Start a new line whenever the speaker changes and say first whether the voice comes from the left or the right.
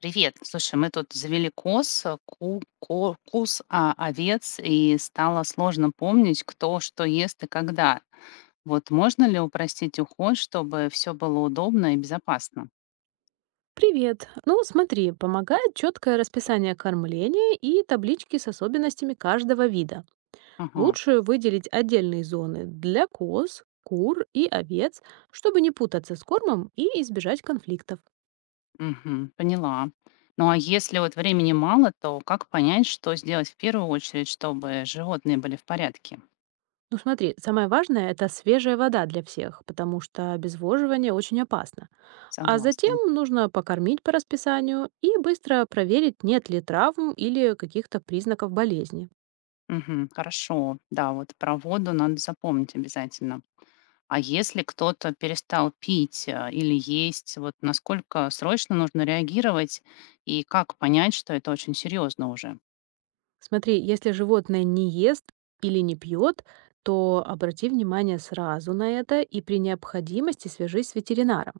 left: Привет. Слушай, мы тут завели коз, куз, овец, и стало сложно помнить, кто что ест и когда. Вот можно ли упростить уход, чтобы все было удобно и безопасно?
right: Привет. Ну, смотри, помогает четкое расписание кормления и таблички с особенностями каждого вида.
left: Ага,
right: Лучше выделить отдельные зоны для коз, кур и овец, чтобы не путаться с кормом и избежать конфликтов.
left: мгм, поняла. Ну а если вот времени мало, то как понять, что сделать в первую очередь, чтобы животные были в порядке?
right: Ну смотри, самое важное– это свежая вода для всех, потому что обезвоживание очень опасно. А
left: Согласна.
right: затем нужно покормить по расписанию и быстро проверить, нет ли травм или каких-то признаков болезни.
left: Мгм, хорошо. Да, вот про воду надо запомнить обязательно. А если кто-то перестал пить или есть, вот насколько срочно нужно реагировать и как понять, что это очень серьезно уже?
right: Смотри, если животное не ест или не пьет, то обрати внимание сразу на это и при необходимости свяжись с ветеринаром.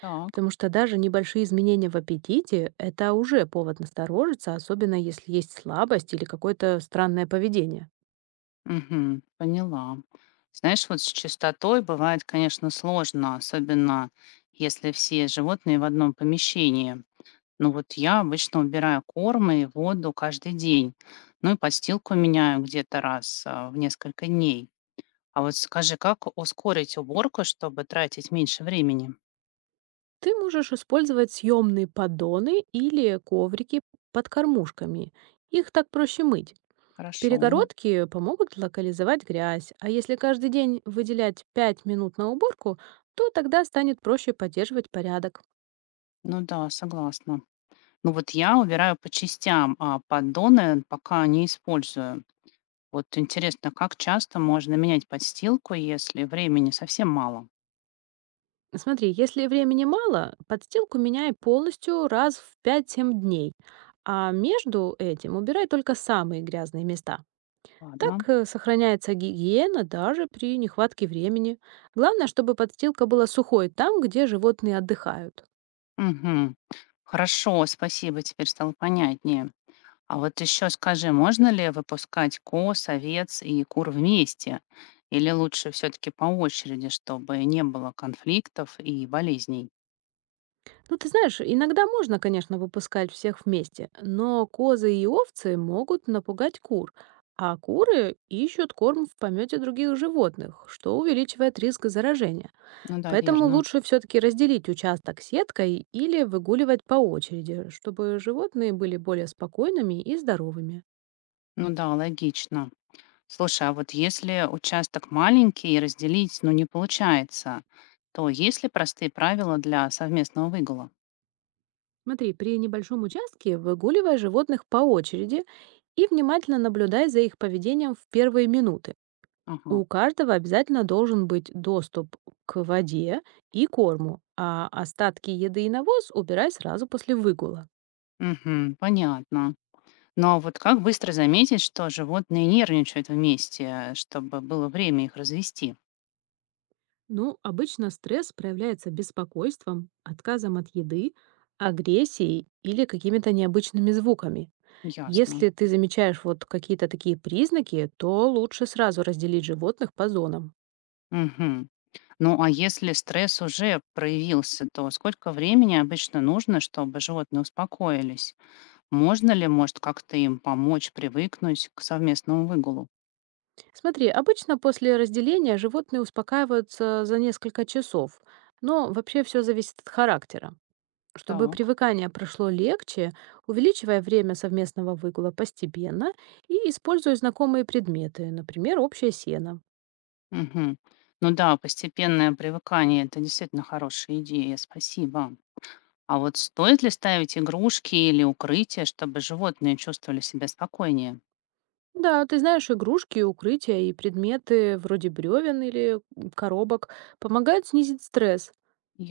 left: Так,
right: Потому что даже небольшие изменения в аппетите– это уже повод насторожиться, особенно если есть слабость или какое-то странное поведение.
left: мгм, поняла. Знаешь, вот с чистотой бывает, конечно, сложно, особенно если все животные в одном помещении. Ну вот я обычно убираю корм и воду каждый день, ну и подстилку меняю где-то раз в несколько дней. А вот скажи, как ускорить уборку, чтобы тратить меньше времени?
right: Ты можешь использовать съемные поддоны или коврики под кормушками. Их так проще мыть.
left: Хорошо.
right: Перегородки помогут локализовать грязь, а если каждый день выделять 5 минут на уборку, то тогда станет проще поддерживать порядок.
left: Ну да, согласна. Ну вот я убираю по частям, а поддоны пока не использую. Вот интересно, как часто можно менять подстилку, если времени совсем мало?
right: Смотри, если времени мало, подстилку меняй полностью раз в пять 7 дней, а между этим убирай только самые грязные места.
left: Ладно.
right: Так сохраняется гигиена даже при нехватке времени. Главное, чтобы подстилка была сухой там, где животные отдыхают.
left: Мгм. Хорошо, спасибо, теперь стало понятнее. А вот еще скажи, можно ли выпускать коз, овец и кур вместе? Или лучше все-таки по очереди, чтобы не было конфликтов и болезней?
right: Ну, ты знаешь, иногда можно, конечно, выпускать всех вместе, но козы и овцы могут напугать кур, а куры ищут корм в помете других животных, что увеличивает риск заражения.
left: Ну да,
right: Поэтому
left: верно.
right: лучше все-таки разделить участок сеткой или выгуливать по очереди, чтобы животные были более спокойными и здоровыми.
left: Ну да, логично. Слушай, а вот если участок маленький и разделить, ну, не получается, то есть ли простые правила для совместного выгула?
right: Смотри, при небольшом участке выгуливай животных по очереди и внимательно наблюдай за их поведением в первые минуты.
left: Ага.
right: У каждого обязательно должен быть доступ к воде и корму, а остатки еды и навоз убирай сразу после выгула.
left: Мгм, понятно. Но вот как быстро заметить, что животные нервничают вместе, чтобы было время их развести?
right: Ну, обычно стресс проявляется беспокойством, отказом от еды, агрессией или какими-то необычными звуками.
left: Ясно.
right: Если ты замечаешь вот какие-то такие признаки, то лучше сразу разделить животных по зонам.
left: Мгм. Ну, а если стресс уже проявился, то сколько времени обычно нужно, чтобы животные успокоились? Можно ли, может, как-то им помочь привыкнуть к совместному выгулу?
right: Смотри, обычно после разделения животные успокаиваются за несколько часов, но вообще все зависит от характера. Чтобы
left: Так.
right: привыкание прошло легче, увеличивая время совместного выгула постепенно и используя знакомые предметы, например, общее сено.
left: Мгм. Ну да, постепенное привыкание — это действительно хорошая идея, спасибо. А вот стоит ли ставить игрушки или укрытия, чтобы животные чувствовали себя спокойнее?
right: Да, ты знаешь, игрушки, укрытия и предметы вроде бревен или коробок помогают снизить стресс.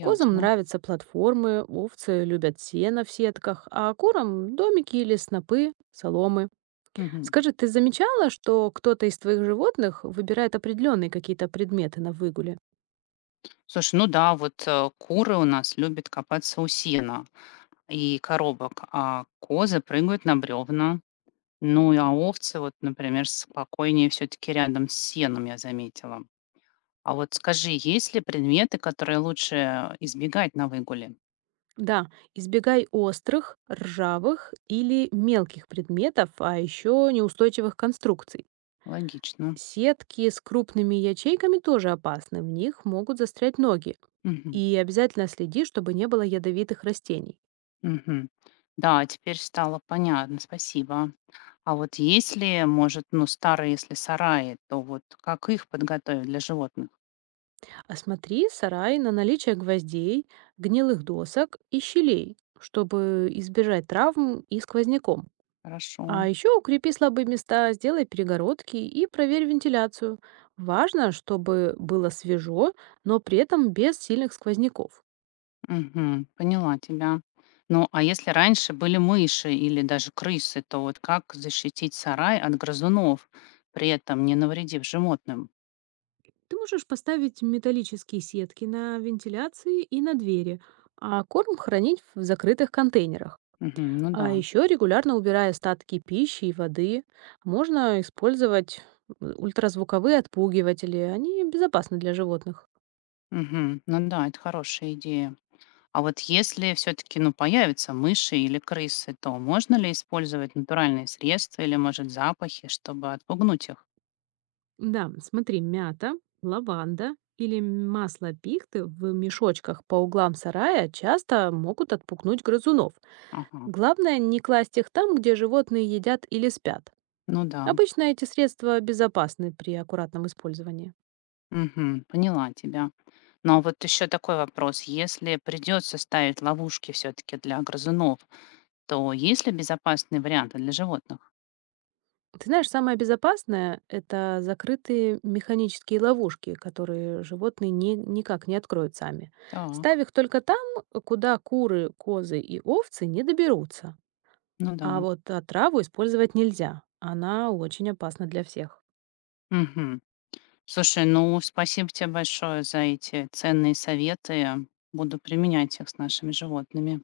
right: Козам нравятся платформы, овцы любят сено в сетках, а курам– домики или снопы, соломы.
left: Мгм.
right: Скажи, ты замечала, что кто-то из твоих животных выбирает определенные какие-то предметы на выгуле?
left: Слушай, ну да, вот куры у нас любят копаться у сена и коробок, а козы прыгают на бревна. Ну и а овцы, вот, например, спокойнее все-таки рядом с сеном, я заметила. А вот скажи, есть ли предметы, которые лучше избегать на выгуле?
right: Да, избегай острых, ржавых или мелких предметов, а еще неустойчивых конструкций.
left: Логично.
right: Сетки с крупными ячейками тоже опасны, в них могут застрять ноги.
left: Мгм.
right: И обязательно следи, чтобы не было ядовитых растений.
left: Мгм. Да, теперь стало понятно, спасибо. А вот если, может, ну, старые, если сараи, то вот как их подготовить для животных?
right: Осмотри сарай на наличие гвоздей, гнилых досок и щелей, чтобы избежать травм и сквозняком.
left: Хорошо.
right: А еще укрепи слабые места, сделай перегородки и проверь вентиляцию. Важно, чтобы было свежо, но при этом без сильных сквозняков.
left: Мгм. Поняла тебя. Ну, а если раньше были мыши или даже крысы, то вот как защитить сарай от грызунов, при этом не навредив животным?
right: Ты можешь поставить металлические сетки на вентиляции и на двери. А корм хранить в закрытых контейнерах.
left: Мгм. Ну да.
right: А еще регулярно убирая остатки пищи и воды, можно использовать ультразвуковые отпугиватели. Они безопасны для животных.
left: Мгм. Ну да, это хорошая идея. А вот если все-таки ну, появятся мыши или крысы, то можно ли использовать натуральные средства или, может, запахи, чтобы отпугнуть их?
right: Да, смотри, мята, лаванда или масло пихты в мешочках по углам сарая часто могут отпугнуть грызунов.
left: Ага,
right: Главное не класть их там, где животные едят или спят.
left: ну да.
right: Обычно эти средства безопасны при аккуратном использовании.
left: Мгм, поняла тебя. Но вот еще такой вопрос. Если придется ставить ловушки все-таки для грызунов, то есть ли безопасные варианты для животных?
right: Ты знаешь, самое безопасное– это закрытые механические ловушки, которые животные никак не откроют сами.
left: Так,
right: Ставь их только там, куда куры, козы и овцы не доберутся.
left: ну да.
right: А вот отраву использовать нельзя. Она очень опасна для всех.
left: Мгм. Слушай, ну спасибо тебе большое за эти ценные советы. Буду применять их с нашими животными.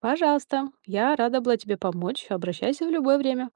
right: Пожалуйста, я рада была тебе помочь. Обращайся в любое время.